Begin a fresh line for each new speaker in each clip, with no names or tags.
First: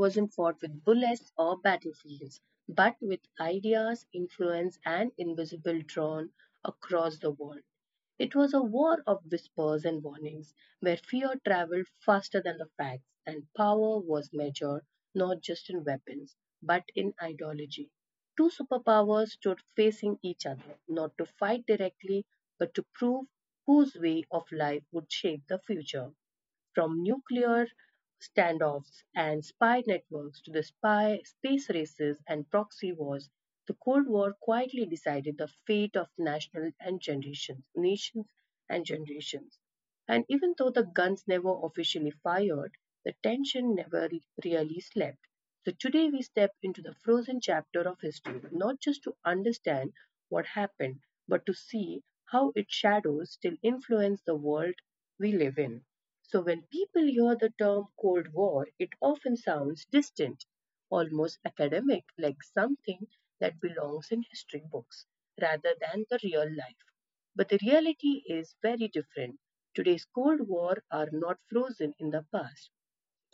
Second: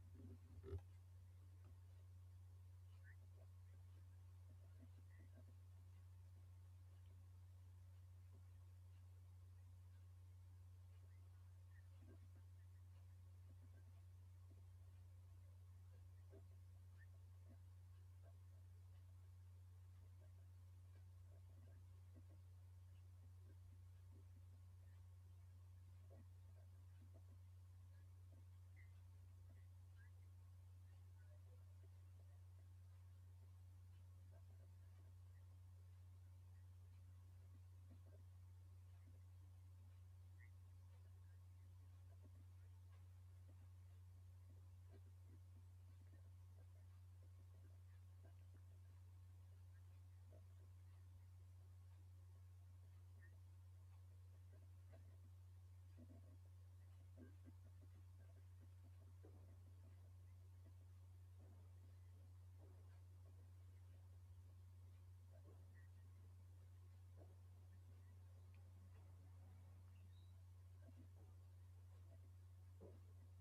wasn't fought with bullets or battlefields, but with ideas, influence, and invisible drawn across the world. It was a war of whispers and warnings, where fear traveled faster than the facts, and power was measured not just in weapons, but in ideology. Two superpowers stood facing each other, not to fight directly, but to prove whose way of life would shape the future from nuclear standoffs and spy networks to the spy space races and proxy wars, the Cold War quietly decided the fate of national and generations, nations and generations. And even though the guns never officially fired, the tension never really slept. So today we step into the frozen chapter of history, not just to understand what happened, but to see how its shadows still influence the world we live in. So when people hear the term Cold War, it often sounds distant, almost academic, like something that belongs in history books rather than the real life. But the reality is very different. Today's Cold War are not frozen in the past.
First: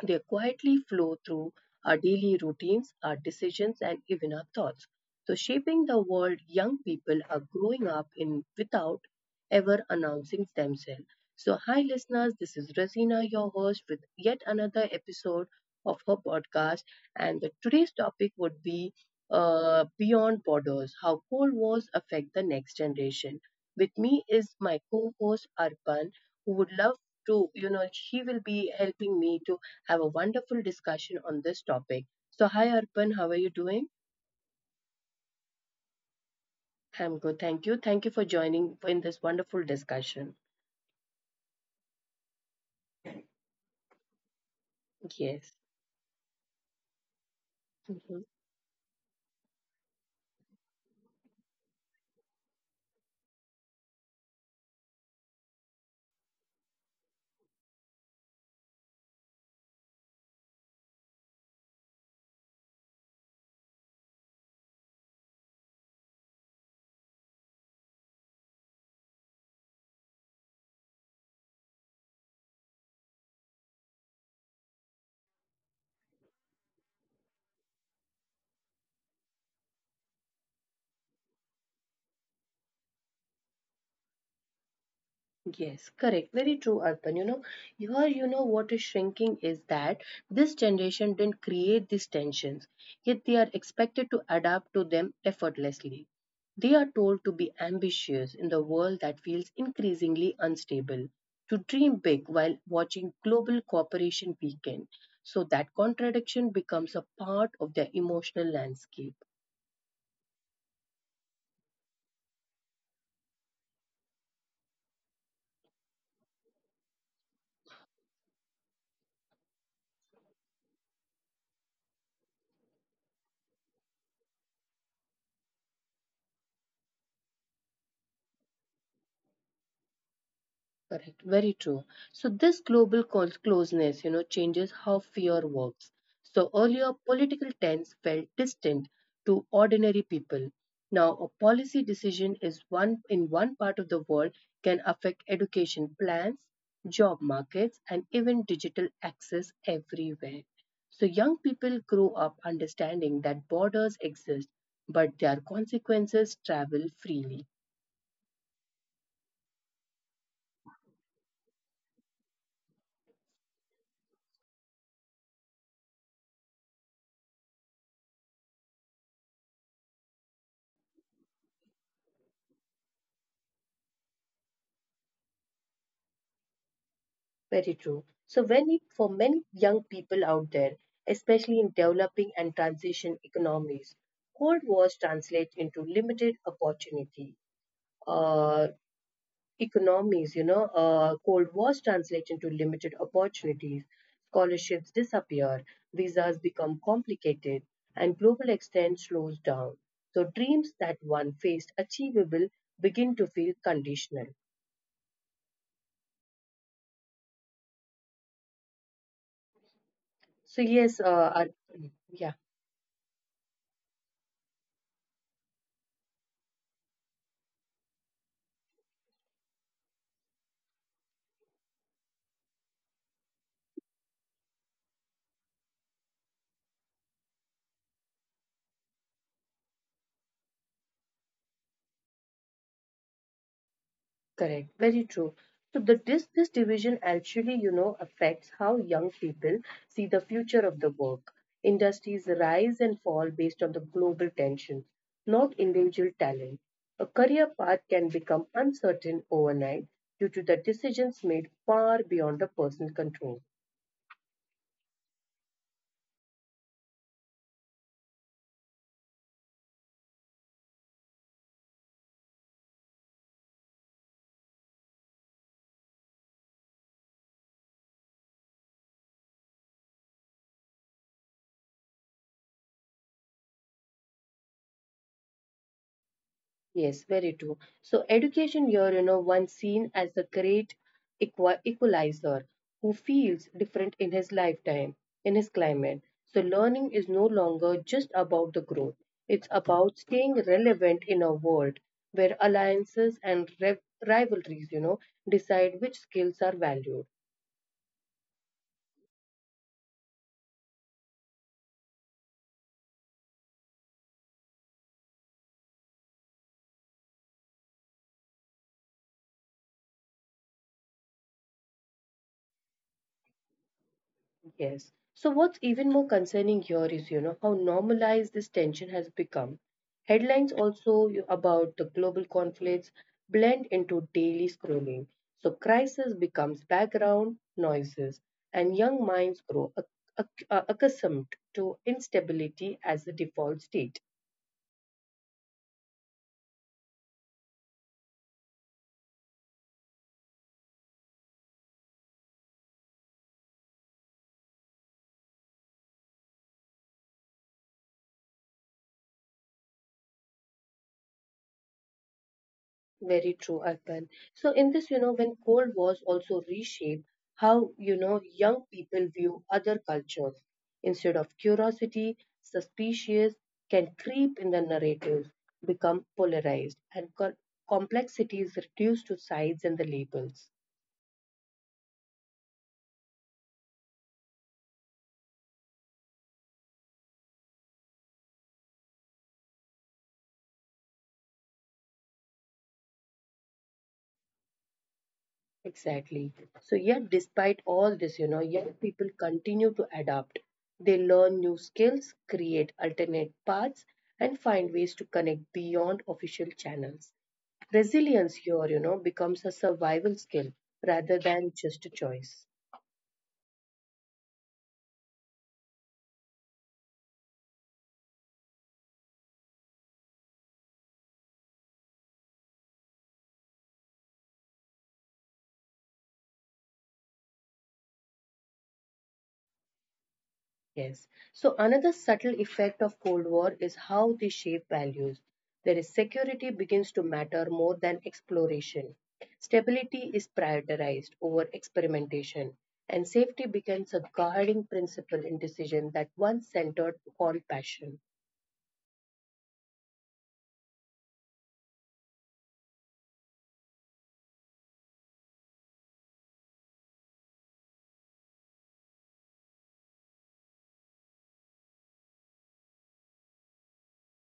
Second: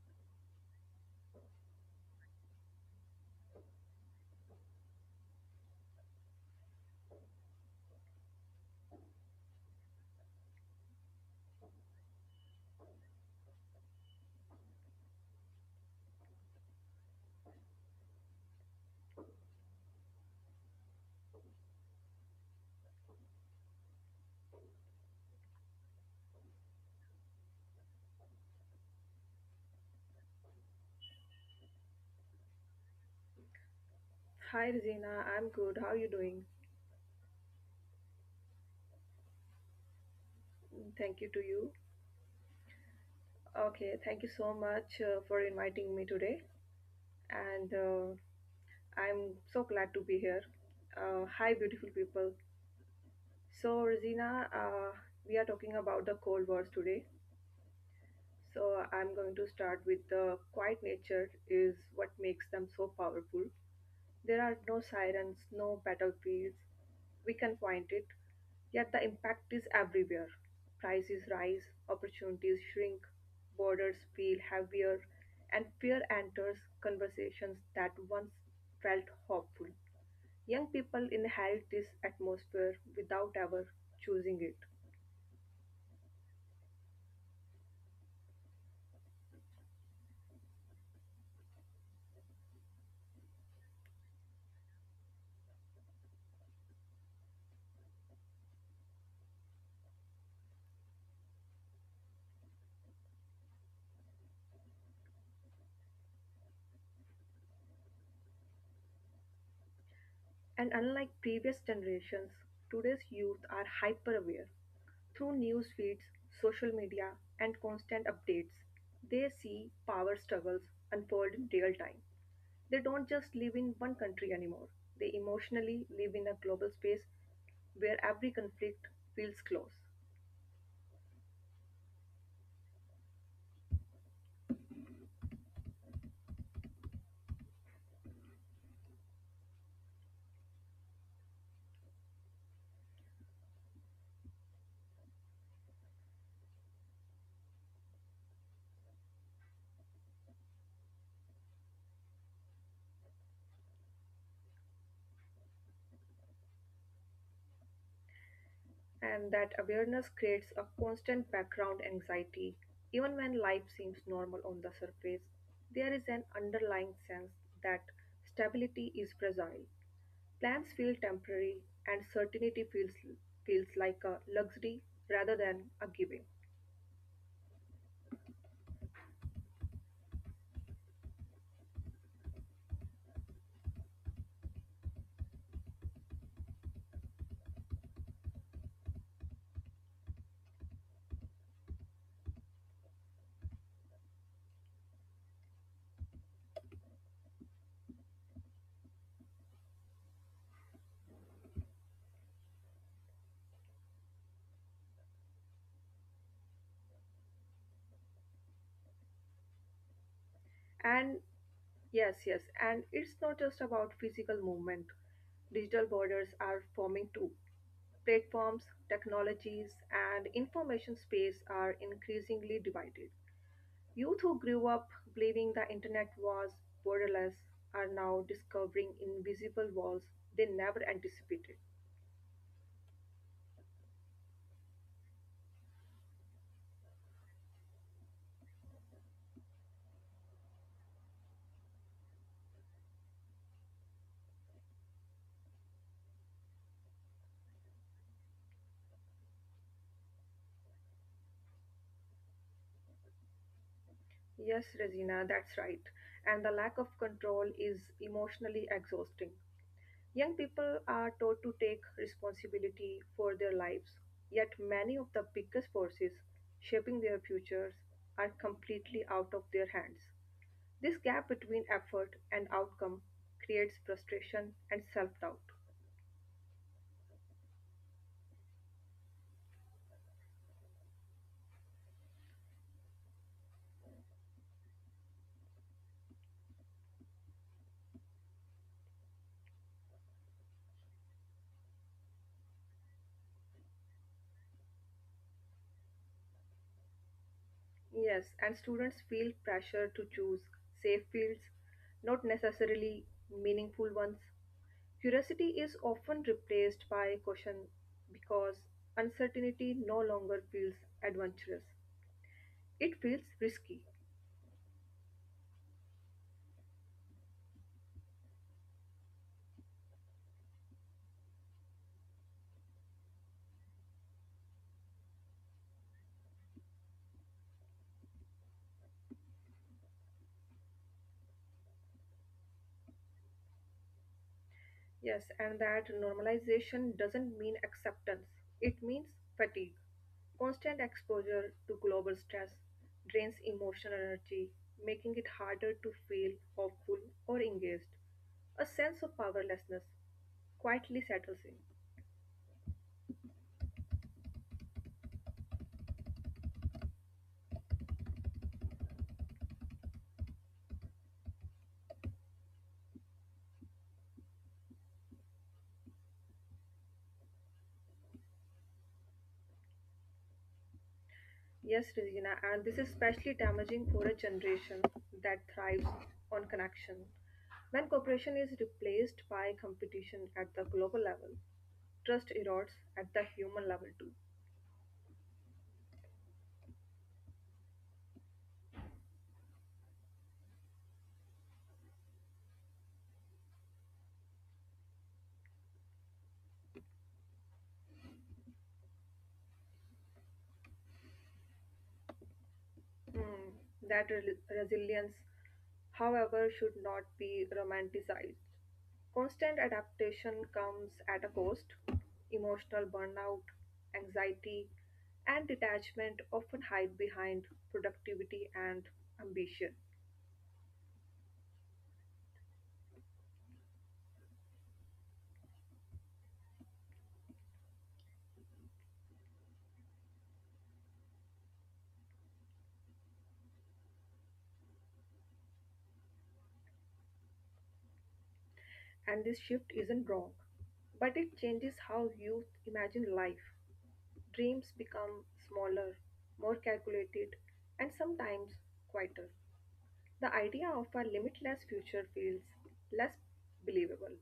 They quietly flow through our daily routines, our decisions, and even our thoughts. So, shaping the world young people are growing up in without ever announcing themselves. So, hi listeners, this is Rasina, your host, with yet another episode of her podcast. Today's topic would be Beyond Borders How Cold Wars Affect the Next Generation. With me is my co host, Arpan, who would love to she will be helping me to have a wonderful discussion on this topic. So, hi Arpan, how are you doing?
Hi, Regina. I'm good. How are you doing?
I'm good, thank you. Thank you for joining in this wonderful discussion.
Mm, thank you to you. Okay, thank you so much for
Yes.
inviting me today. And
Mhm.
I'm so glad to be here. Hi, beautiful people. So, Regina, we are talking about the Cold Wars today. So I'm going to start with the quiet nature is what makes them so powerful. There are no sirens, no battlefields. We can point it, yet the impact is everywhere. Prices rise, opportunities shrink, borders feel heavier, and fear enters conversations that once felt hopeful. Young people inherit this atmosphere without ever choosing it.
Yes, correct. Very true, Arpan. You know, here you know what is shrinking is that this generation didn't create these tensions, yet they are expected to adapt to them effortlessly. They are told to be ambitious in the world that feels increasingly unstable, to dream big while watching global cooperation weaken. So that contradiction becomes a part of their emotional landscape.
And unlike previous generations, today's youth are hyper-aware. Through news feeds, social media, and constant updates, they see power struggles unfold in real time. They don't just live in one country anymore. They emotionally live in a global space where every conflict feels close.
Correct, very true. So closeness, you know, changes how fear works. So earlier, political tense felt distant to ordinary people. Now, a policy decision is one in one part of the world can affect education plans, job markets, and even digital access everywhere. So young people grow up understanding that borders exist, but their consequences travel freely.
And that awareness creates a constant background anxiety. Even when life seems normal on the surface, there is an underlying sense that stability is fragile. Plans feel temporary and certainty feels like a luxury rather than a giving.
Very true. So when it, for many young people out there, especially in developing and transition economies, Cold Wars translate into limited opportunity. Uh, Cold Wars translate into limited opportunities. Scholarships disappear, visas become complicated, and global extent slows down. So dreams that one faced achievable begin to feel conditional. So yes,
And
yeah.
yes, and it's not just about physical movement. Digital borders are forming too. Platforms, technologies, and information space are increasingly divided. Youth who grew up believing the internet was borderless are now discovering invisible walls they never anticipated.
Correct, very true. So the this this division actually, you know, affects how young people see the future of the work. Industries rise and fall based on the global tensions, not individual talent. A career path can become uncertain overnight due to the decisions made far beyond the personal control.
Yes, Regina, that's right. And the lack of control is emotionally exhausting. Young people are taught to take responsibility for their lives, yet many of the biggest forces shaping their futures are completely out of their hands. This gap between effort and outcome creates frustration and self doubt.
Yes, very true. So education here, you know, once seen as the great equalizer who feels different in his lifetime, in his climate. So learning is no longer just about the growth. It's about staying relevant in a world where alliances and rivalries, you know, decide which skills are valued.
Yes, and students feel pressure to choose safe fields, not necessarily meaningful ones. Curiosity is often replaced by caution because uncertainty no longer feels adventurous. It feels risky.
Yes. So, what's even more concerning here is, you know, how normalized this tension has become. Headlines also about the global conflicts blend into daily scrolling. So, crisis becomes background noises, and young minds grow accustomed to instability as the default state.
Yes, and that normalization doesn't mean acceptance, it means fatigue. Constant exposure to global stress drains emotional energy, making it harder to feel hopeful or engaged. A sense of powerlessness quietly settles in.
Very true, Arpan. So in this, you know, when Cold Wars also reshape how, you know, young people view other cultures. Instead of curiosity, suspicious can creep in the narratives, become polarized, and complexity is reduced to sides and the labels.
Yes, Regina, and this is especially damaging for a generation that thrives on connection. When cooperation is replaced by competition at the global level, trust erodes at the human level too.
Exactly. So yet, despite all this, you know, young people continue to adapt. They learn new skills, create alternate paths, and find ways to connect beyond official channels. Resilience here, you know, becomes a survival skill rather than just a choice.
Mm, that re- resilience, however, should not be romanticized. Constant adaptation comes at a cost. Emotional burnout, anxiety, and detachment often hide behind productivity and ambition.
Yes. So another subtle effect of Cold War is how they shape values. There is security begins to matter more than exploration. Stability is prioritized over experimentation, and safety becomes a guiding principle in decisions that once centered on passion.
And this shift isn't wrong, but it changes how youth imagine life. Dreams become smaller, more calculated, and sometimes quieter. The idea of a limitless future feels less believable,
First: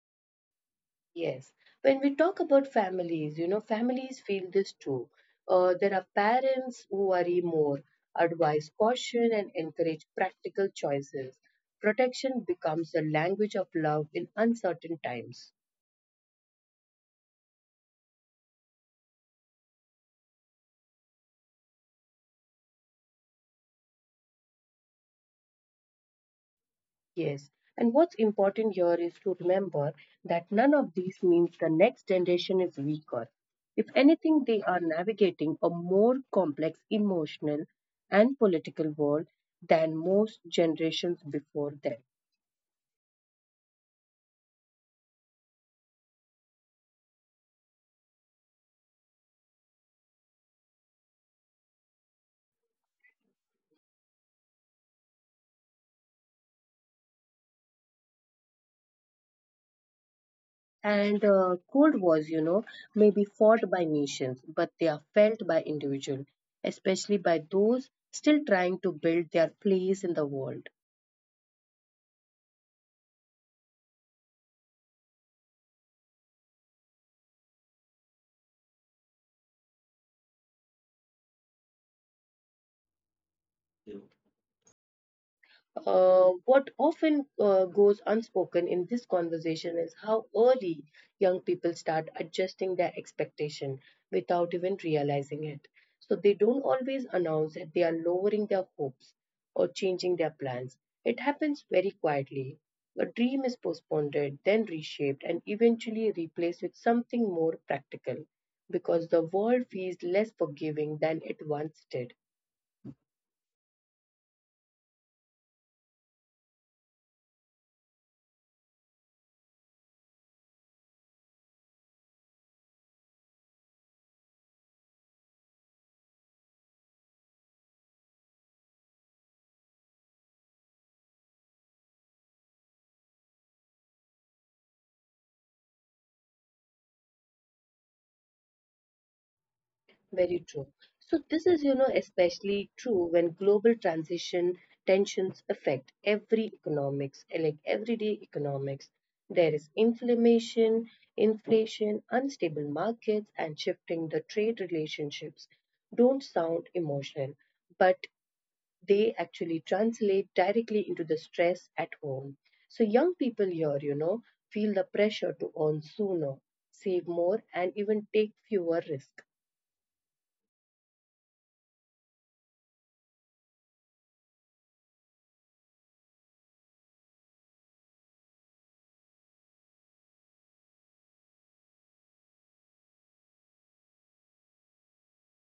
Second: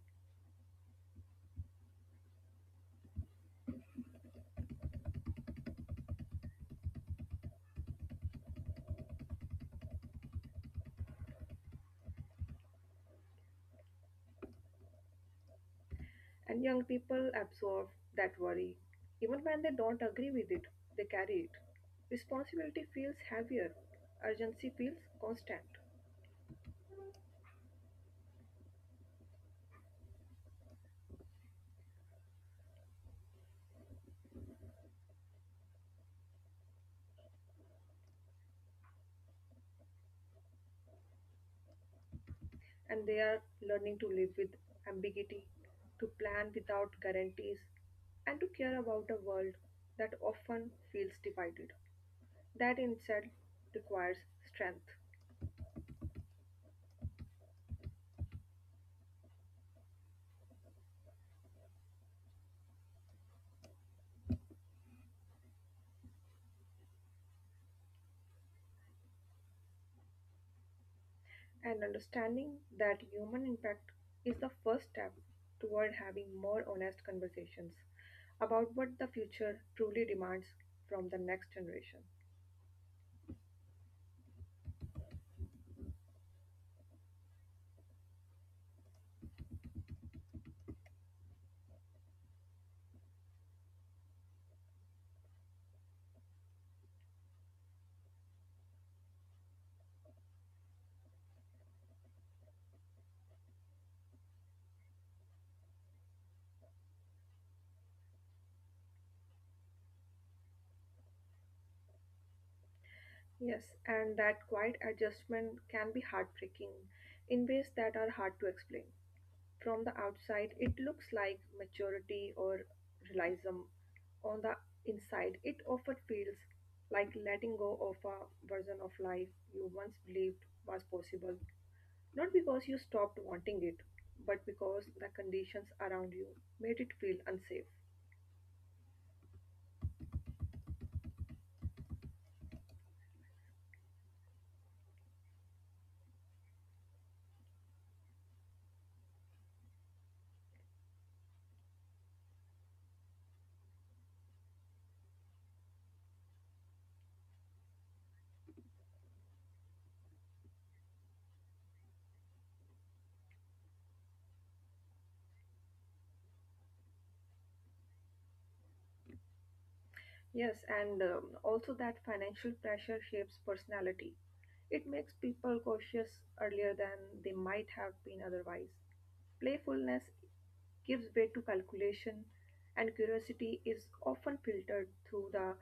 Yes. When we talk about families, you know, families feel this too. There are parents who worry more, advise caution, and encourage practical choices. Protection becomes the language of love in uncertain times.
and young people absorb that worry. Even when they don't agree with it, they carry it. Responsibility feels heavier, urgency feels constant,
Yes. And what's important here is to remember that none of these means the next generation is weaker. If anything, they are navigating a more complex emotional and political world than most generations before them.
and they are learning to live with ambiguity, to plan without guarantees, and to care about a world that often feels divided. That in itself requires strength.
And Cold wars, you know, may be fought by nations, but they are felt by individuals, especially by those still trying to build their place in the world.
And understanding that human impact is the first step toward having more honest conversations about what the future truly demands from the next generation.
What often goes unspoken in this conversation is how early young people start adjusting their expectation without even realizing it. So they don't always announce that they are lowering their hopes or changing their plans. It happens very quietly. A dream is postponed, then reshaped, and eventually replaced with something more practical because the world feels less forgiving than it once did.
Yes, and that quiet adjustment can be heartbreaking in ways that are hard to explain. From the outside it looks like maturity or realism. On the inside it often feels like letting go of a version of life you once believed was possible, not because you stopped wanting it, but because the conditions around you made it feel unsafe.
Very true. So this is, you know, especially true when global transition tensions affect every economics, like everyday economics. There is inflation, unstable markets, and shifting the trade relationships. Don't sound emotional, but they actually translate directly into the stress at home. So young people here, you know, feel the pressure to earn sooner, save more, and even take fewer risks.
Yes, and also that financial pressure shapes personality. It makes people cautious earlier than they might have been otherwise. Playfulness gives way to calculation, and curiosity is often filtered through the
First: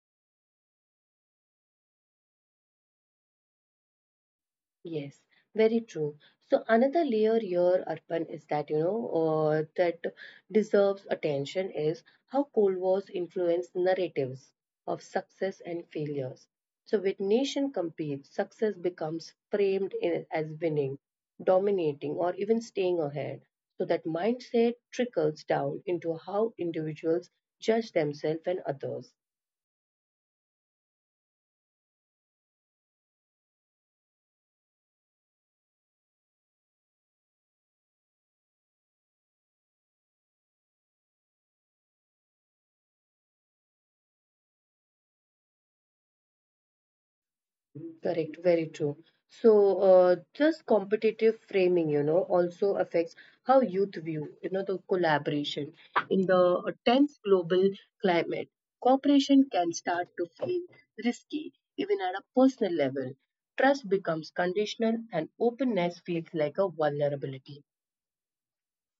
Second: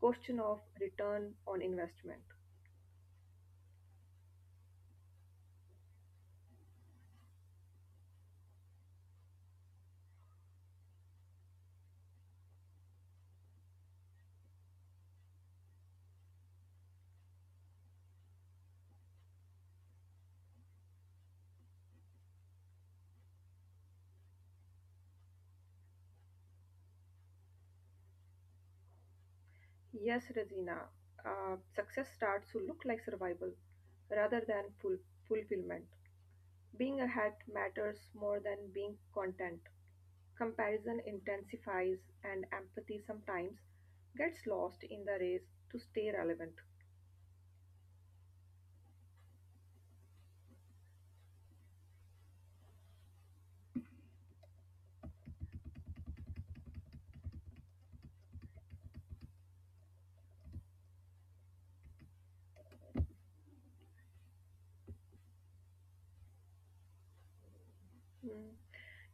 question of return on investment.
Yes, very true. So another layer here, Arpan, is that that deserves attention is how Cold Wars influenced narratives of success and failures. So with nation compete, success becomes framed in, as winning, dominating, or even staying ahead. So that mindset trickles down into how individuals judge themselves and others.
Yes, Regina, success starts to look like survival rather than fulfillment. Being ahead matters more than being content. Comparison intensifies, and empathy sometimes gets lost in the race to stay relevant.
Correct, very true. So, just competitive framing, you know, also affects how youth view, you know, the collaboration. In the tense global climate, cooperation can start to feel risky, even at a personal level. Trust becomes conditional, and openness feels like a vulnerability.
Hmm.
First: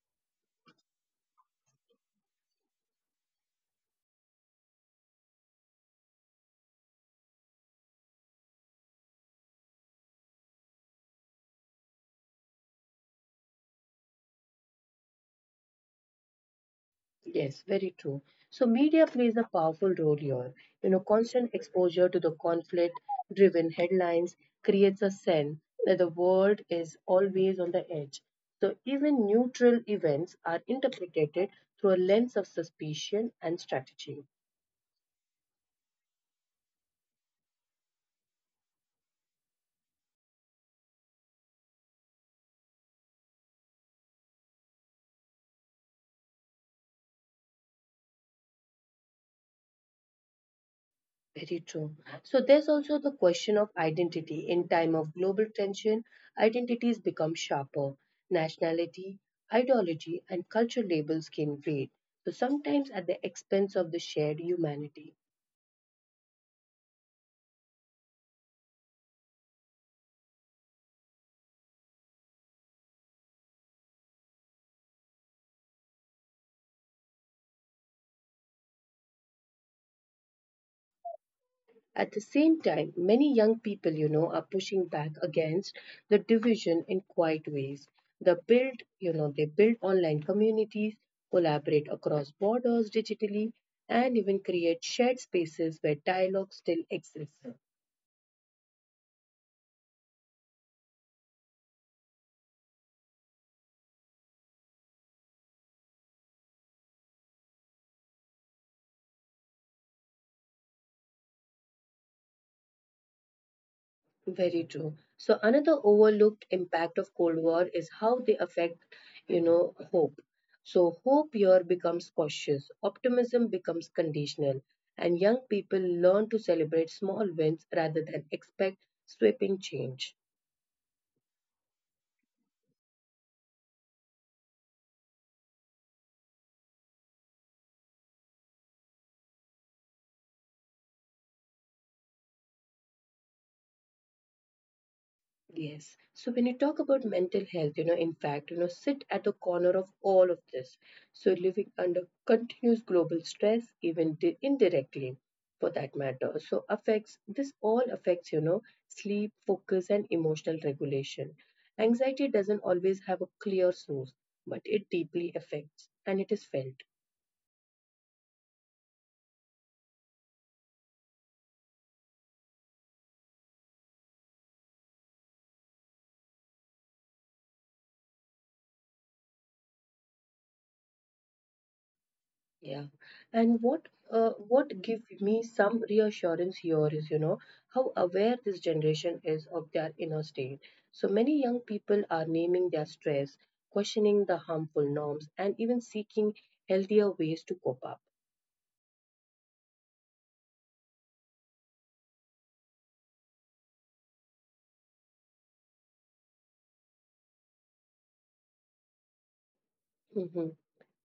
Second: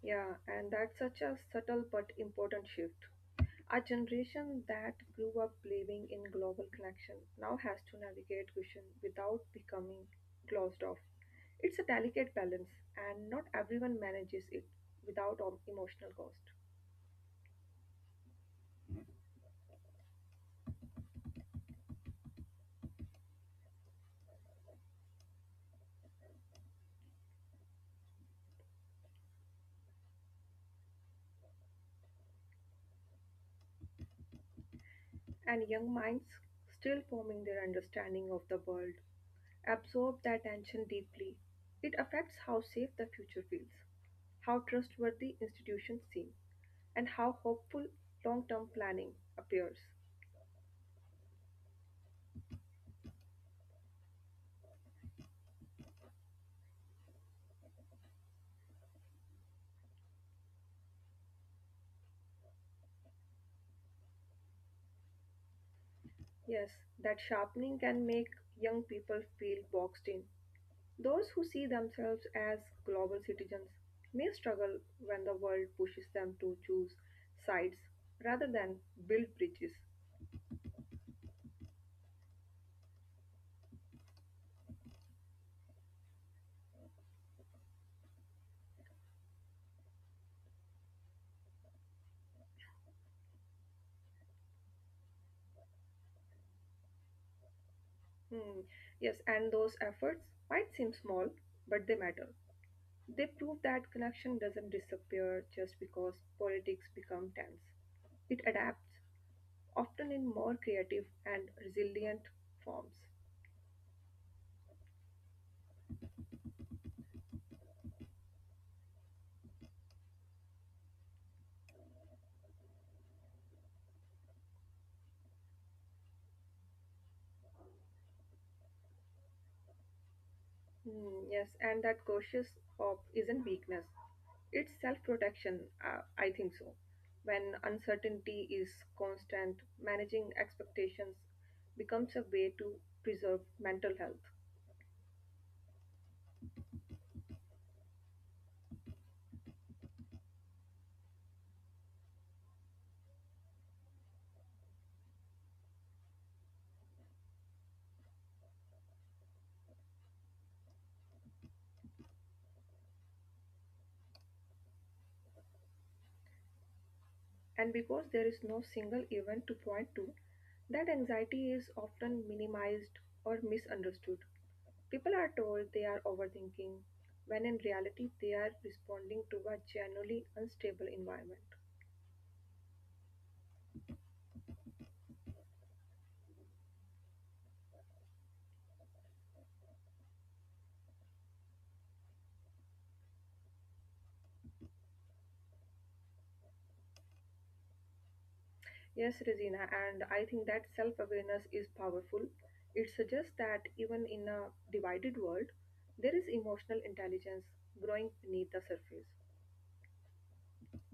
Yeah, and that's such a subtle but important shift. A generation that grew up believing in global connection now has to navigate cushion without becoming closed off. It's a delicate balance, and not everyone manages it without emotional cost.
Yes, very true. So media plays a powerful role here. You know, constant exposure to the conflict driven headlines creates a sense that the world is always on the edge. So even neutral events are interpreted through a lens of suspicion and strategy.
And young minds still forming their understanding of the world absorb that tension deeply. It affects how safe the future feels, how trustworthy institutions seem, and how hopeful long term planning appears.
Very true. So there's also the question of identity. In time of global tension, identities become sharper. Nationality, ideology, and culture labels can fade. So sometimes at the expense of the shared humanity.
Yes, that sharpening can make young people feel boxed in. Those who see themselves as global citizens may struggle when the world pushes them to choose sides rather than build bridges.
At the same time, many young people, you know, are pushing back against the division in quiet ways. They build online communities, collaborate across borders digitally, and even create shared spaces where dialogue still exists.
Hmm. Yes, and those efforts might seem small, but they matter. They prove that connection doesn't disappear just because politics become tense. It adapts, often in more creative and resilient forms.
Very true. So another overlooked impact of Cold War is how they affect, you know, hope. So hope here becomes cautious, optimism becomes conditional, and young people learn to celebrate small wins rather than expect sweeping change.
Hmm. Yes, and that cautious hope isn't weakness. It's self-protection, I think so. When uncertainty is constant, managing expectations becomes a way to preserve mental health.
Yes. So when you talk about mental health, you know, in fact, you know, sit at the corner of all of this. So living under continuous global stress, even indirectly for that matter. So affects this all affects, you know, sleep, focus, and emotional regulation. Anxiety doesn't always have a clear source, but it deeply affects and it is felt.
And because there is no single event to point to, that anxiety is often minimized or misunderstood. People are told they are overthinking, when in reality they are responding to a generally unstable environment.
Yeah, and what give me some reassurance here is, you know, how aware this generation is of their inner state. So many young people are naming their stress, questioning the harmful norms, and even seeking healthier ways to cope up.
Yes, Regina, and I think that self awareness is powerful. It suggests that even in a divided world, there is emotional intelligence growing beneath the surface.
Mhm.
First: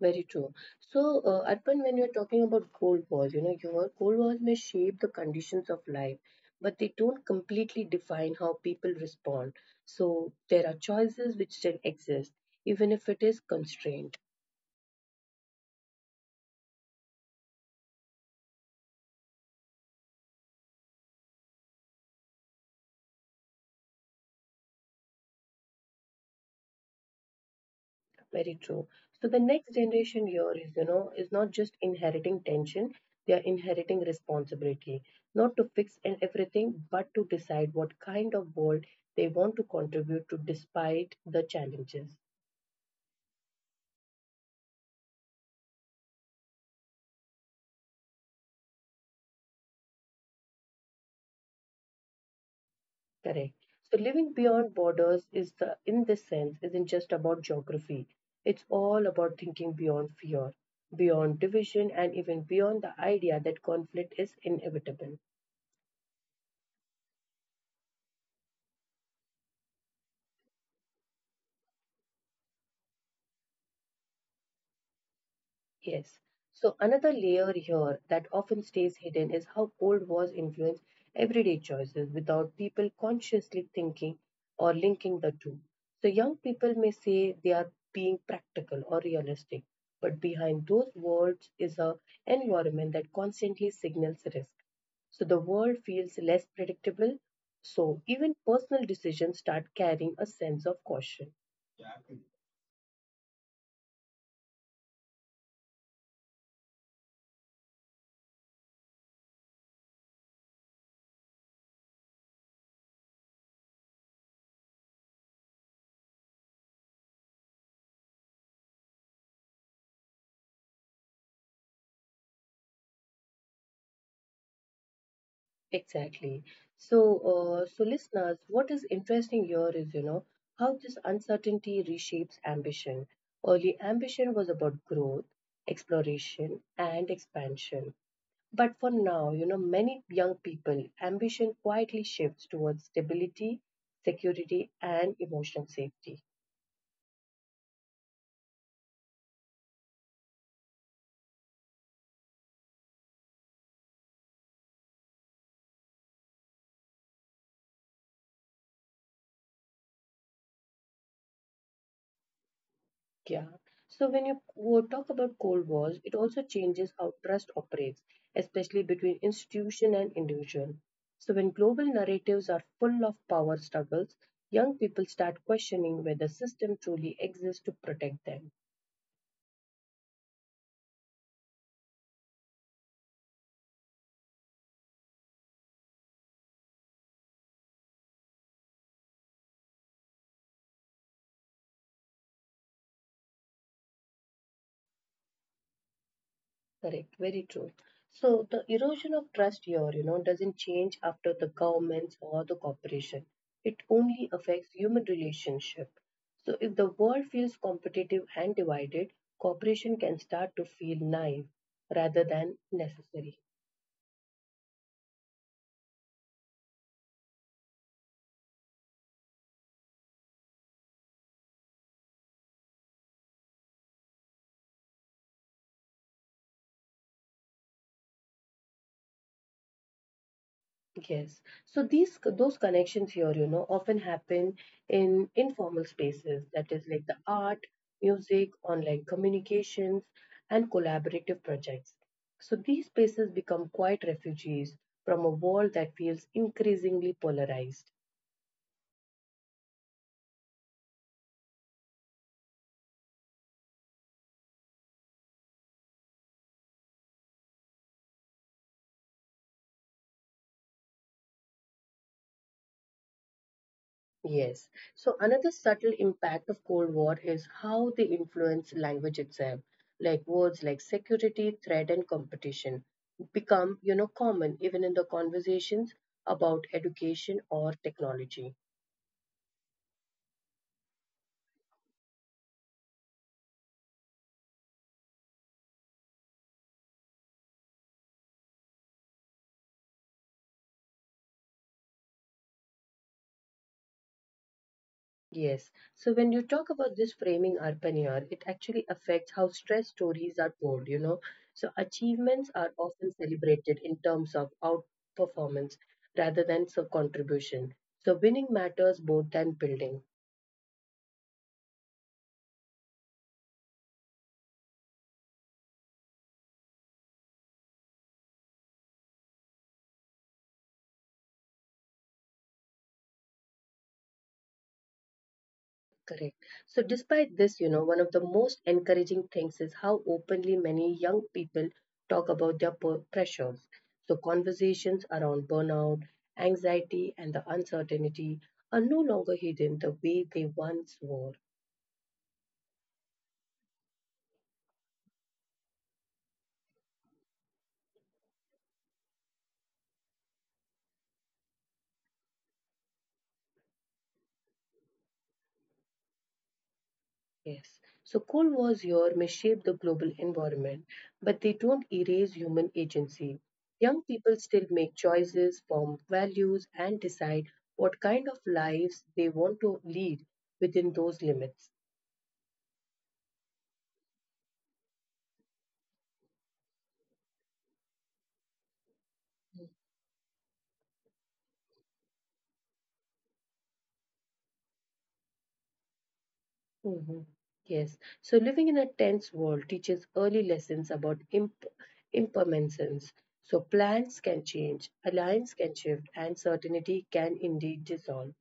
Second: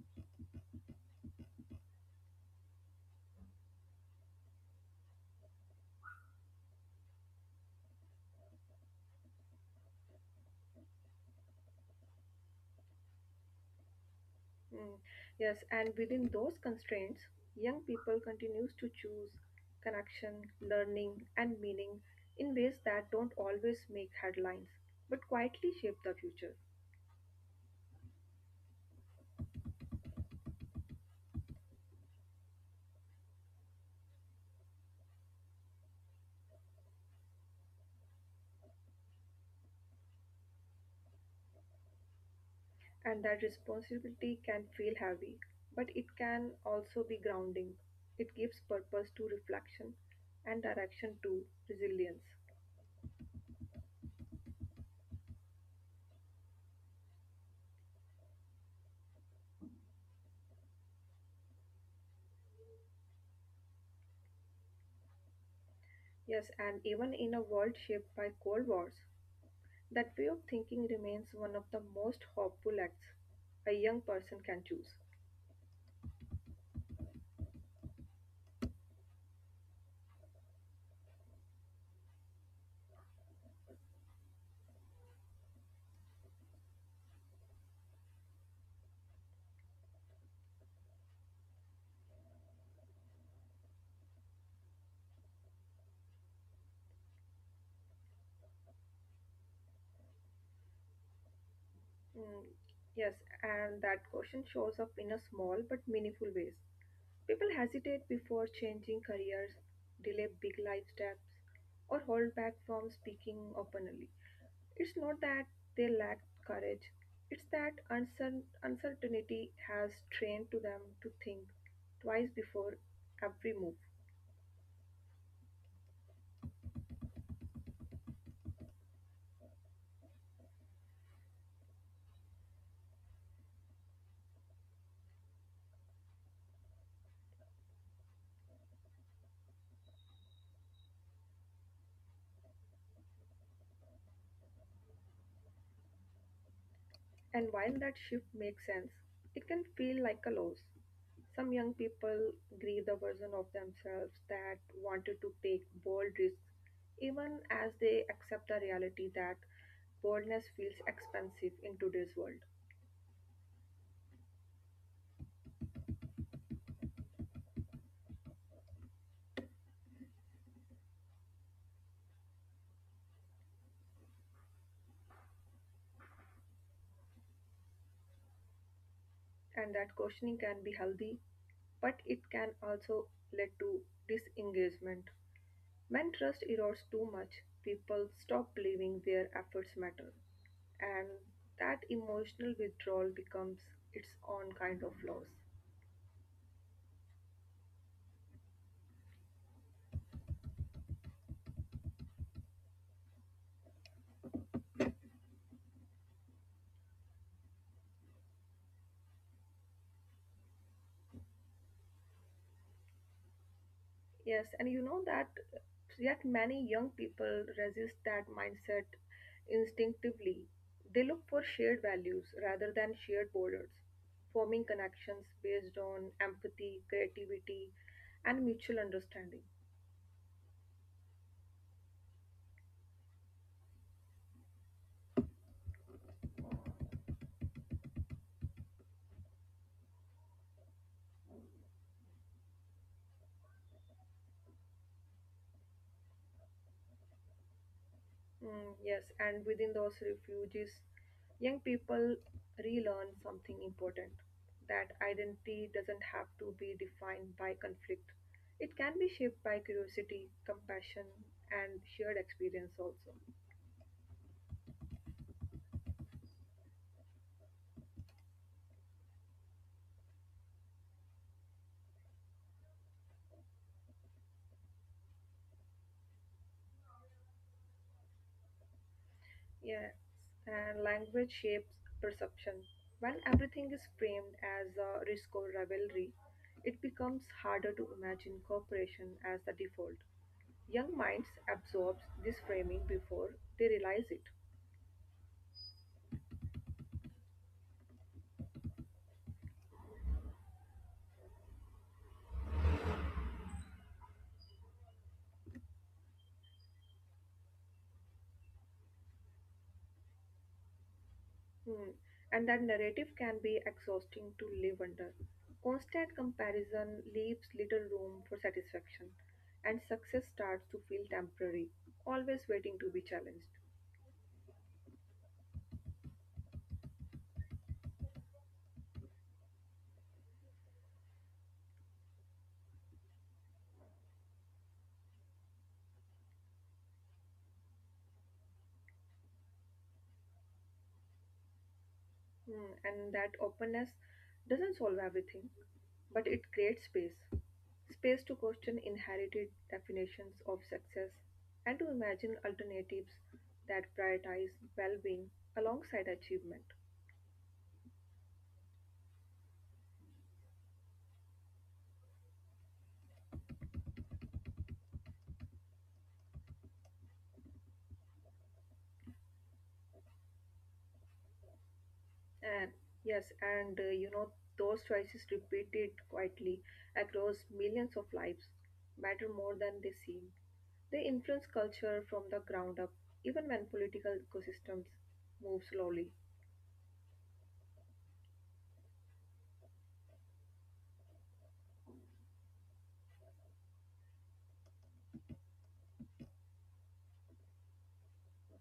Very true. Arpan, when you're talking about cold wars, you know, your cold wars may shape the conditions of life, but they don't completely define how people respond. So, there are choices which still exist, even if it is constrained.
Mm, yes, and within those constraints, young people continues to choose connection, learning, and meaning in ways that don't always make headlines, but quietly shape the future.
Very true. So, the next generation here is, you know, is not just inheriting tension, they are inheriting responsibility, not to fix and everything, but to decide what kind of world they want to contribute to despite the challenges.
And that responsibility can feel heavy, but it can also be grounding. It gives purpose to reflection and direction to resilience.
Correct. So living beyond borders is the in this sense isn't just about geography. It's all about thinking beyond fear, beyond division, and even beyond the idea that conflict is inevitable.
Yes, and even in a world shaped by cold wars, that way of thinking remains one of the most hopeful acts a young person can choose.
Yes. So another layer here that often stays hidden is how old wars influence everyday choices without people consciously thinking or linking the two. So young people may say they are being practical or realistic, but behind those words is a environment that constantly signals risk. So the world feels less predictable. So even personal decisions start carrying a sense of caution.
Mm, yes, and that question shows up in a small but meaningful ways. People hesitate before changing careers, delay big life steps, or hold back from speaking openly. It's not that they lack courage, it's that uncertainty has trained to them to think twice before every move.
Exactly. So listeners, what is interesting here is, you know, how this uncertainty reshapes ambition. Early ambition was about growth, exploration, and expansion. But for now, you know, many young people, ambition quietly shifts towards stability, security, and emotional safety.
And while that shift makes sense, it can feel like a loss. Some young people grieve the version of themselves that wanted to take bold risks, even as they accept the reality that boldness feels expensive in today's world.
Yeah. So when you talk about cold wars, it also changes how trust operates, especially between institution and individual. So when global narratives are full of power struggles, young people start questioning whether system truly exists to protect them.
And that questioning can be healthy, but it can also lead to disengagement. When trust erodes too much, people stop believing their efforts matter, and that emotional withdrawal becomes its own kind of loss.
Correct, very true. So the erosion of trust here, you know, doesn't change after the governments or the corporation. It only affects human relationship. So if the world feels competitive and divided, cooperation can start to feel naive rather than necessary.
Yes, and you know that yet many young people resist that mindset instinctively. They look for shared values rather than shared borders, forming connections based on empathy, creativity, and mutual understanding.
Yes. So these those connections here, you know, often happen in informal spaces, that is like the art, music, online communications, and collaborative projects. So these spaces become quiet refugees from a world that feels increasingly polarized.
Mm, yes, and within those refuges, young people relearn something important, that identity doesn't have to be defined by conflict. It can be shaped by curiosity, compassion, and shared experience, also.
Yes. So another subtle impact of Cold War is how they influence language itself. Like words like security, threat, and competition become, you know, common even in the conversations about education or technology.
Yes, and language shapes perception. When everything is framed as a risk or rivalry, it becomes harder to imagine cooperation as the default. Young minds absorb this framing before they realize it.
Yes. So when you talk about this framing urban year, it actually affects how stress stories are told, you know. So achievements are often celebrated in terms of outperformance rather than sub contribution. So winning matters more than building.
Hmm. And that narrative can be exhausting to live under. Constant comparison leaves little room for satisfaction, and success starts to feel temporary, always waiting to be challenged.
Correct. So, despite this, you know, one of the most encouraging things is how openly many young people talk about their pressures. So, conversations around burnout, anxiety, and the uncertainty are no longer hidden the way they once were.
Hmm. And that openness doesn't solve everything, but it creates space to question inherited definitions of success and to imagine alternatives that prioritize well being alongside achievement.
Yes. So, cold wars here may shape the global environment, but they don't erase human agency. Young people still make choices, form values, and decide what kind of lives they want to lead within those limits.
And yes, and you know, those choices repeated quietly across millions of lives matter more than they seem. They influence culture from the ground up, even when political ecosystems move slowly.
Mhm. Yes. So living in a tense world teaches early lessons about impermanence. So plans can change, alliance can shift, and certainty can indeed dissolve.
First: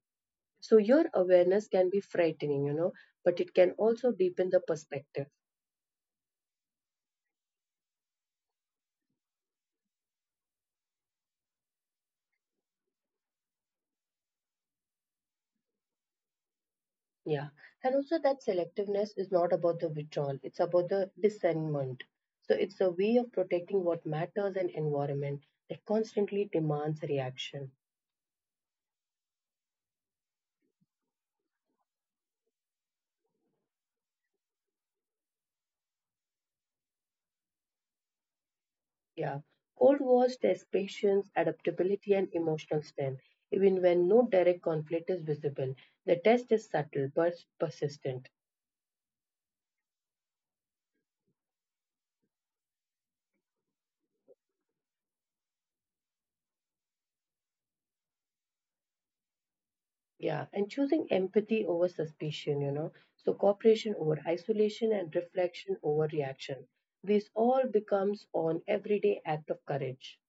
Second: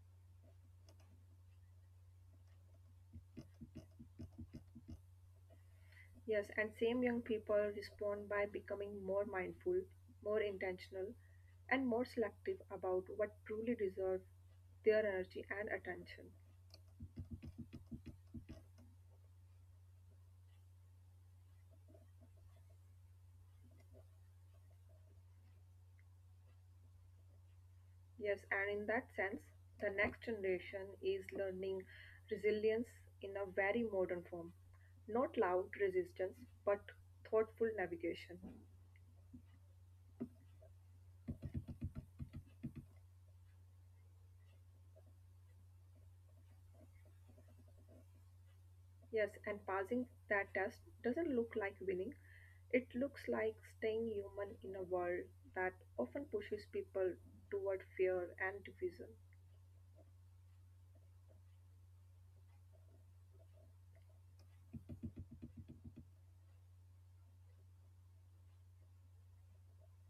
So your awareness can be frightening, you know, but it can also deepen the perspective.
Yes, and same young people respond by becoming more mindful, more intentional, and more selective about what truly deserves their energy and attention.
Yeah. And also that selectiveness is not about the withdrawal, it's about the discernment. So it's a way of protecting what matters and environment that constantly demands reaction.
Yes, and in that sense, the next generation is learning resilience in a very modern form. Not loud resistance, but thoughtful navigation.
Yeah, Cold Wars tests patience, adaptability, and emotional strength. Even when no direct conflict is visible, the test is subtle but persistent.
Yes, and passing that test doesn't look like winning. It looks like staying human in a world that often pushes people toward fear and division.
Yeah, and choosing empathy over suspicion, you know, so cooperation over isolation and reflection over reaction. This all becomes an everyday act of courage.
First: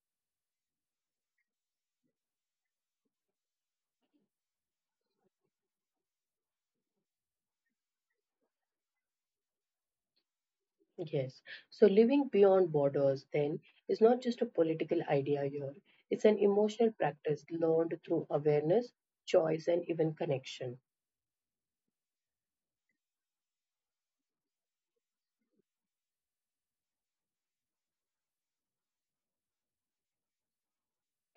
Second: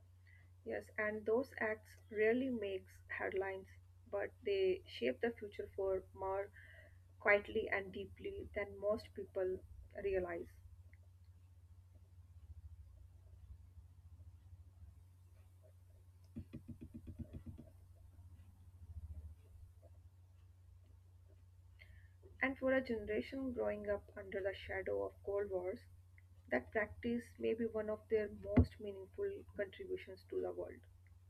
Yes, and those acts rarely makes headlines, but they shape the future for more quietly and deeply than most people realize.
Yes, so living beyond borders then is not just a political idea here, it's an emotional practice learned through awareness, choice, and even connection.
And for a generation growing up under the shadow of Cold Wars, that practice may be one of their most meaningful contributions to the world.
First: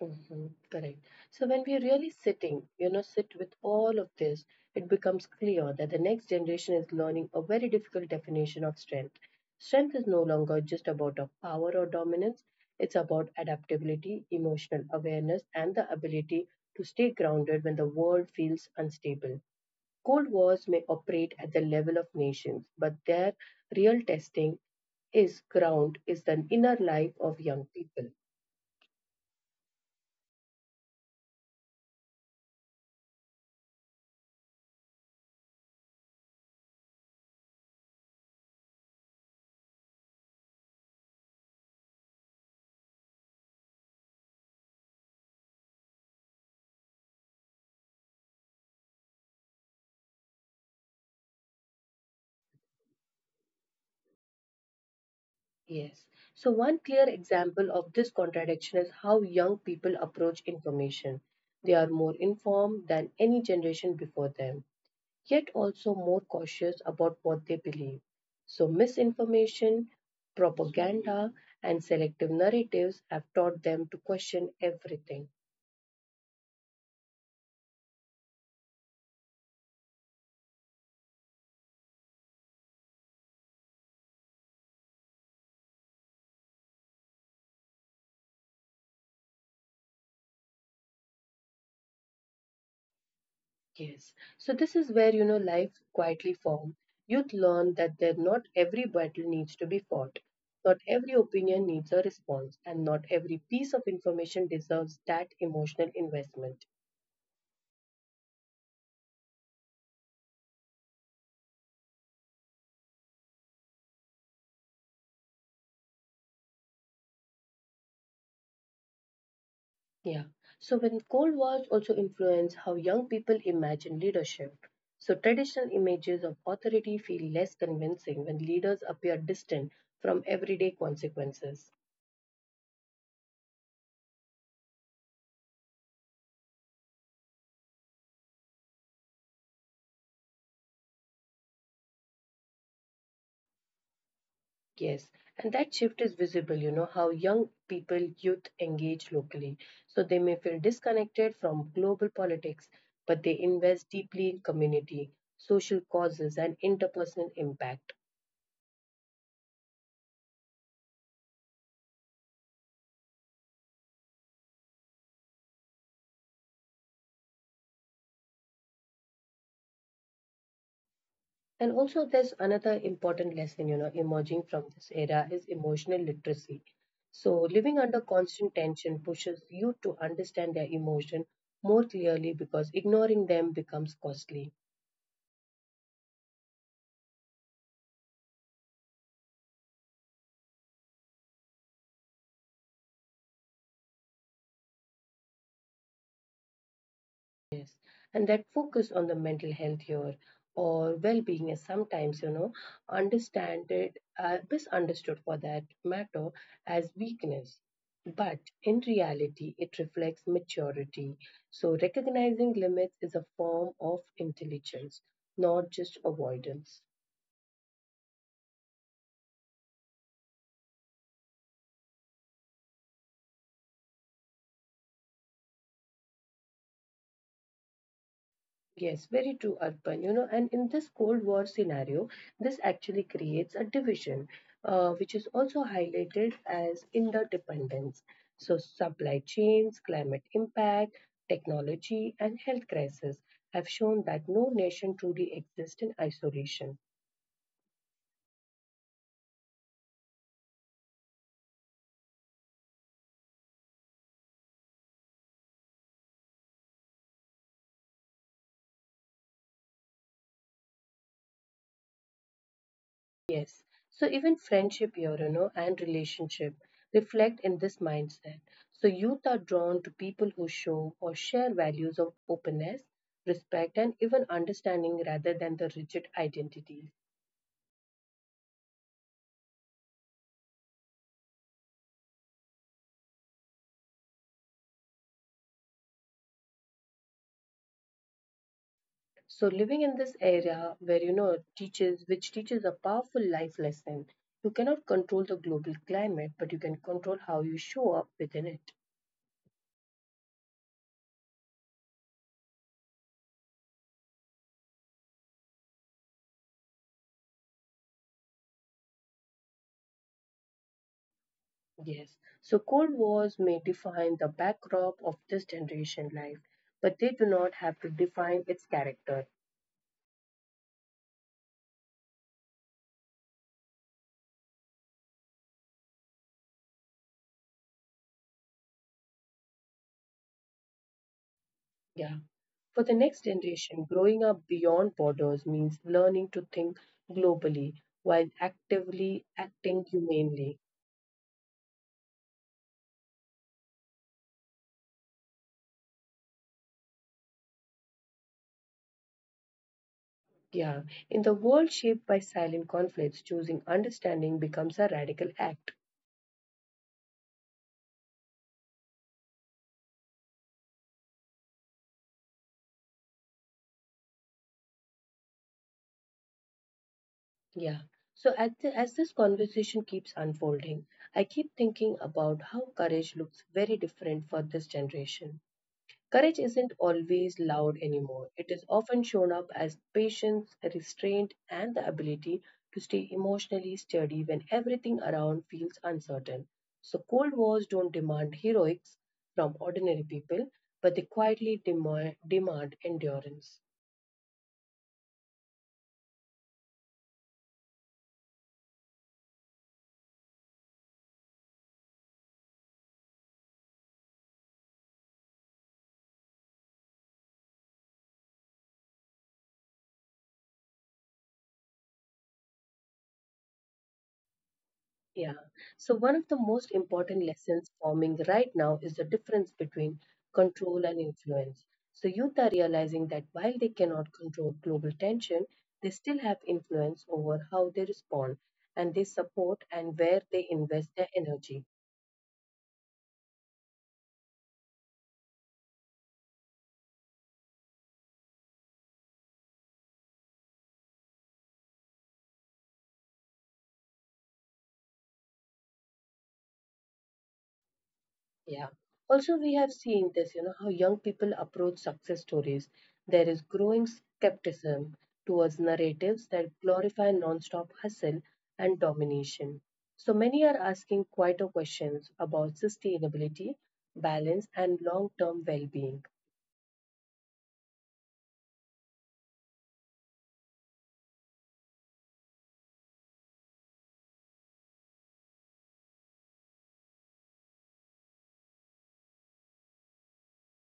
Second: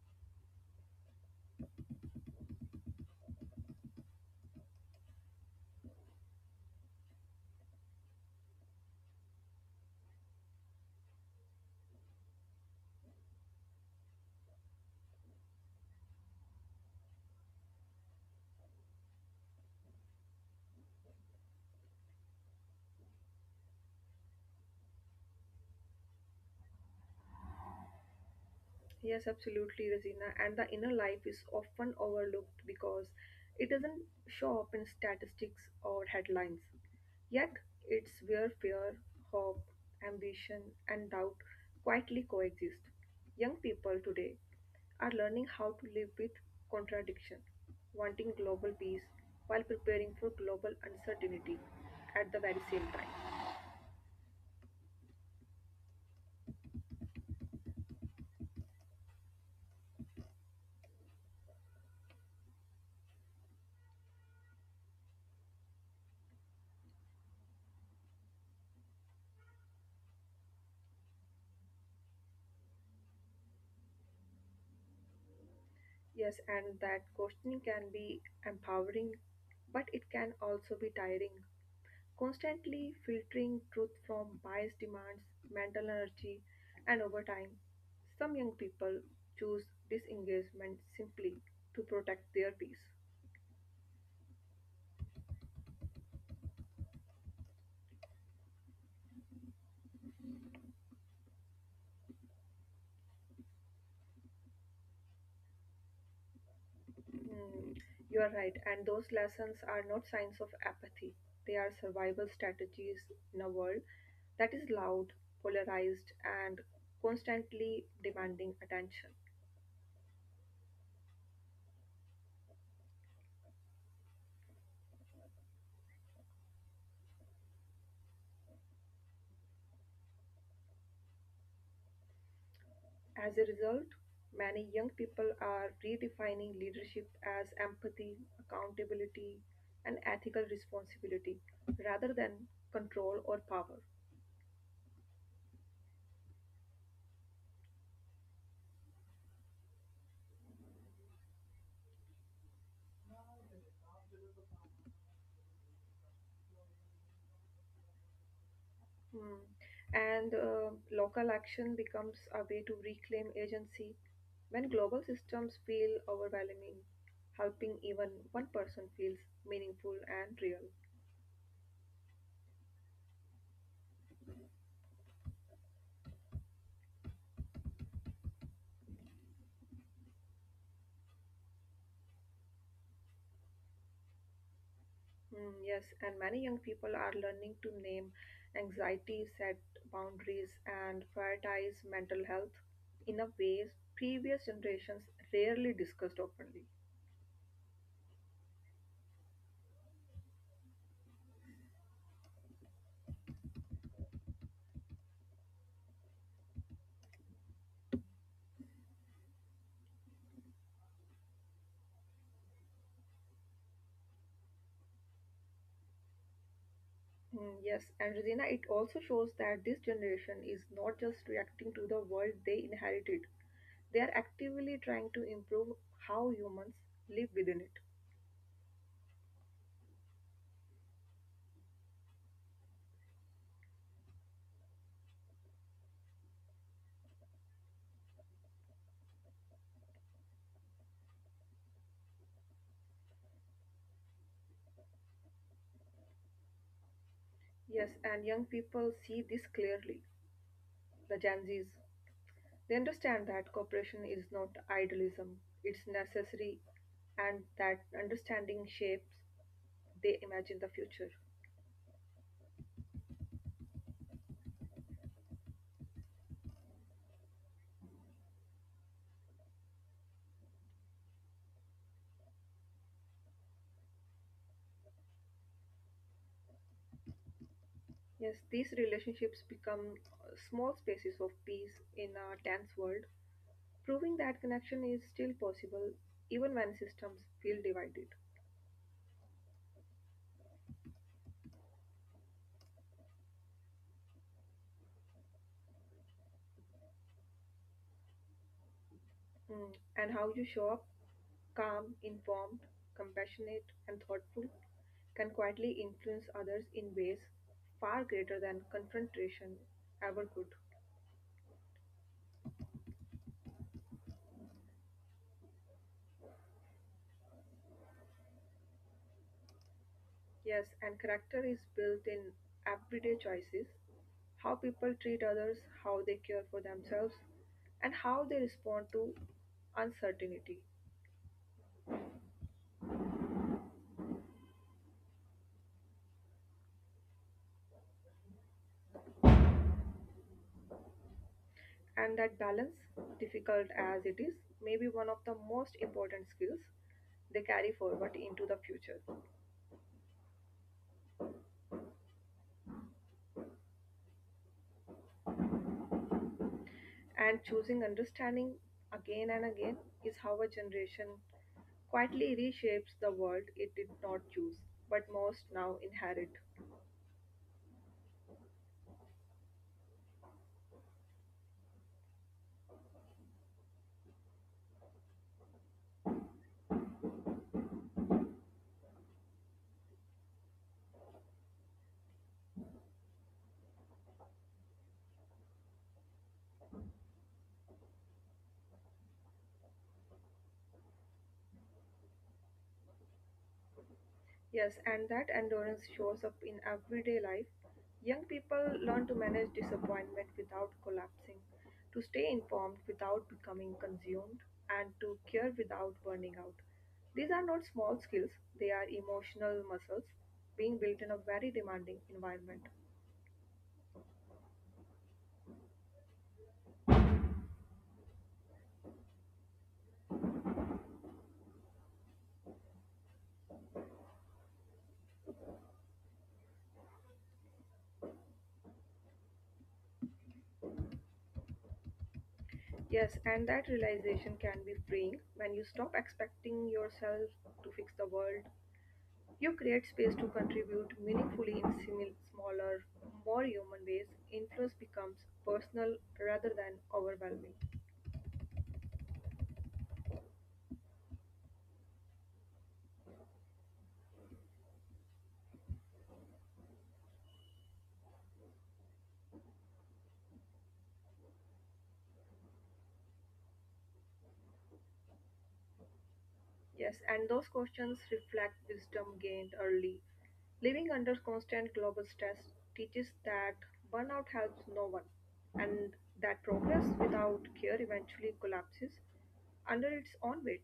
Mhm, correct. So when we are really sitting, you know, sit with all of this, it becomes clear that the next generation is learning a very difficult definition of strength. Strength is no longer just about a power or dominance. It's about adaptability, emotional awareness, and the ability to stay grounded when the world feels unstable. Cold wars may operate at the level of nations, but their real testing is ground is the inner life of young people.
Yes, absolutely, Razina. And the inner life is often overlooked because it doesn't show up in statistics or headlines. Yet, it's where fear, hope, ambition, and doubt quietly coexist. Young people today are learning how to live with contradiction, wanting global peace while preparing for global uncertainty at the very same time.
Yes. So, one clear example of this contradiction is how young people approach information. They are more informed than any generation before them, yet also more cautious about what they believe. So, misinformation, propaganda, and selective narratives have taught them to question everything.
Yes, and that questioning can be empowering, but it can also be tiring. Constantly filtering truth from biased demands mental energy, and over time, some young people choose disengagement simply to protect their peace.
Yes. So this is where you know life quietly form. Youth learn that not every battle needs to be fought. Not every opinion needs a response, and not every piece of information deserves that emotional investment.
Mm, you are right, and those lessons are not signs of apathy. They are survival strategies in a world that is loud, polarized, and constantly demanding attention.
Yeah. So when Cold Wars also influence how young people imagine leadership. So traditional images of authority feel less convincing when leaders appear distant from everyday consequences.
As a result, many young people are redefining leadership as empathy, accountability, and ethical responsibility rather than control or power.
Yes, and that shift is visible, you know, how young people, youth engage locally. So they may feel disconnected from global politics, but they invest deeply in community, social causes, and interpersonal impact.
Hmm. And local action becomes a way to reclaim agency when global systems feel overwhelming, helping even one person feels meaningful and real.
And also, there's another important lesson, you know, emerging from this era is emotional literacy. So living under constant tension pushes youth to understand their emotion more clearly because ignoring them becomes costly.
Mm, yes, and many young people are learning to name anxiety, set boundaries, and prioritize mental health in a ways previous generations rarely discussed openly.
Yes, and that focus on the mental health here or well-being is sometimes, you know, understand it, misunderstood for that matter as weakness. But in reality, it reflects maturity. So recognizing limits is a form of intelligence, not just avoidance.
Mm, yes, and Regina, it also shows that this generation is not just reacting to the world they inherited, they are actively trying to improve how humans live within it.
Yes, very true, Arpan. You know, and in this Cold War scenario, this actually creates a division, which is also highlighted as interdependence. So, supply chains, climate impact, technology, and health crisis have shown that no nation truly exists in isolation.
Yes, and young people see this clearly, the Gen Zs. They understand that cooperation is not idealism, it's necessary, and that understanding shapes they imagine the future.
Yes. So even friendship here, you know, and relationship reflect in this mindset. So youth are drawn to people who show or share values of openness, respect, and even understanding rather than the rigid identities.
Yes, these relationships become small spaces of peace in a tense world, proving that connection is still possible even when systems feel divided.
So living in this area where you know teaches which teaches a powerful life lesson. You cannot control the global climate, but you can control how you show up within it.
Mm, and how you show up calm, informed, compassionate, and thoughtful can quietly influence others in ways far greater than confrontation ever could.
Yes. So cold wars may define the backdrop of this generation life, but they do not have to define its character.
Yes, and character is built in everyday choices, how people treat others, how they care for themselves, and how they respond to uncertainty.
Yeah. For the next generation, growing up beyond borders means learning to think globally while actively acting humanely.
And that balance, difficult as it is, may be one of the most important skills they carry forward into the future.
Yeah. In the world shaped by silent conflicts, choosing understanding becomes a radical act.
And choosing understanding again and again is how a generation quietly reshapes the world it did not choose, but most now inherit.
Yeah. So at the, as this conversation keeps unfolding, I keep thinking about how courage looks very different for this generation. Courage isn't always loud anymore. It is often shown up as patience, restraint, and the ability to stay emotionally steady when everything around feels uncertain. So, Cold Wars don't demand heroics from ordinary people, but they quietly demand, demand endurance.
Yes, and that endurance shows up in everyday life. Young people learn to manage disappointment without collapsing, to stay informed without becoming consumed, and to care without burning out. These are not small skills, they are emotional muscles being built in a very demanding environment.
Yeah. So, one of the most important lessons forming right now is the difference between control and influence. So, youth are realizing that while they cannot control global tension, they still have influence over how they respond and they support and where they invest their energy.
Yes, and that realization can be freeing when you stop expecting yourself to fix the world. You create space to contribute meaningfully in smaller, more human ways. Influence becomes personal rather than overwhelming.
Yeah. Also, we have seen this, you know, how young people approach success stories. There is growing skepticism towards narratives that glorify nonstop hustle and domination. So many are asking quieter questions about sustainability, balance, and long term well being.
Yes, and those questions reflect wisdom gained early. Living under constant global stress teaches that burnout helps no one, and that progress without care eventually collapses under its own weight.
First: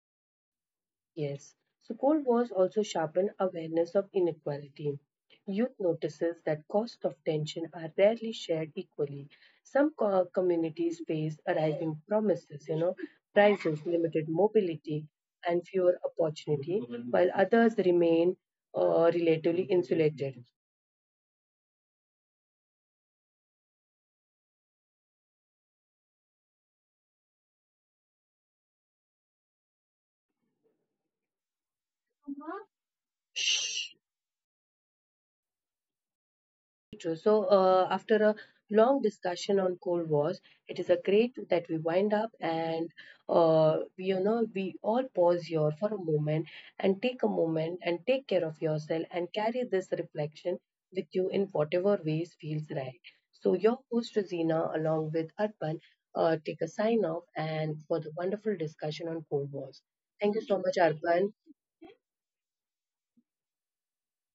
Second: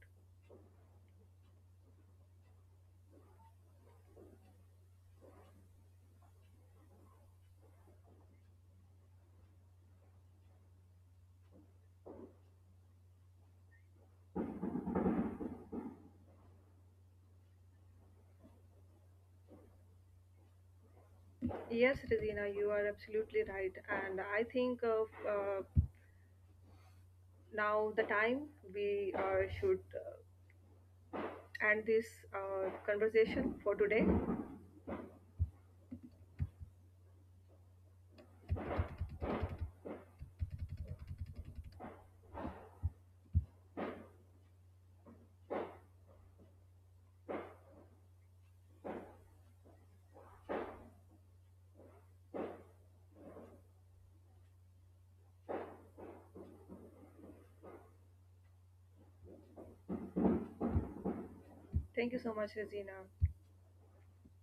Yes. So Cold Wars also sharpen awareness of inequality. Youth notices that costs of tension are rarely shared equally. Some communities face a rising promises, you know, prices, limited mobility, and fewer opportunity, while others remain relatively insulated.
Yes, Regina, you are absolutely right. And I think of now the time we should end this conversation for today.
True. So, after a long discussion on Cold Wars, it is a great that we wind up and we, you know we all pause here for a moment and take a moment and take care of yourself and carry this reflection with you in whatever ways feels right. So, your host Rosina, along with Arpan, take a sign off and for the wonderful discussion on Cold Wars. Thank you so much, Arpan.
Thank you so much, Regina.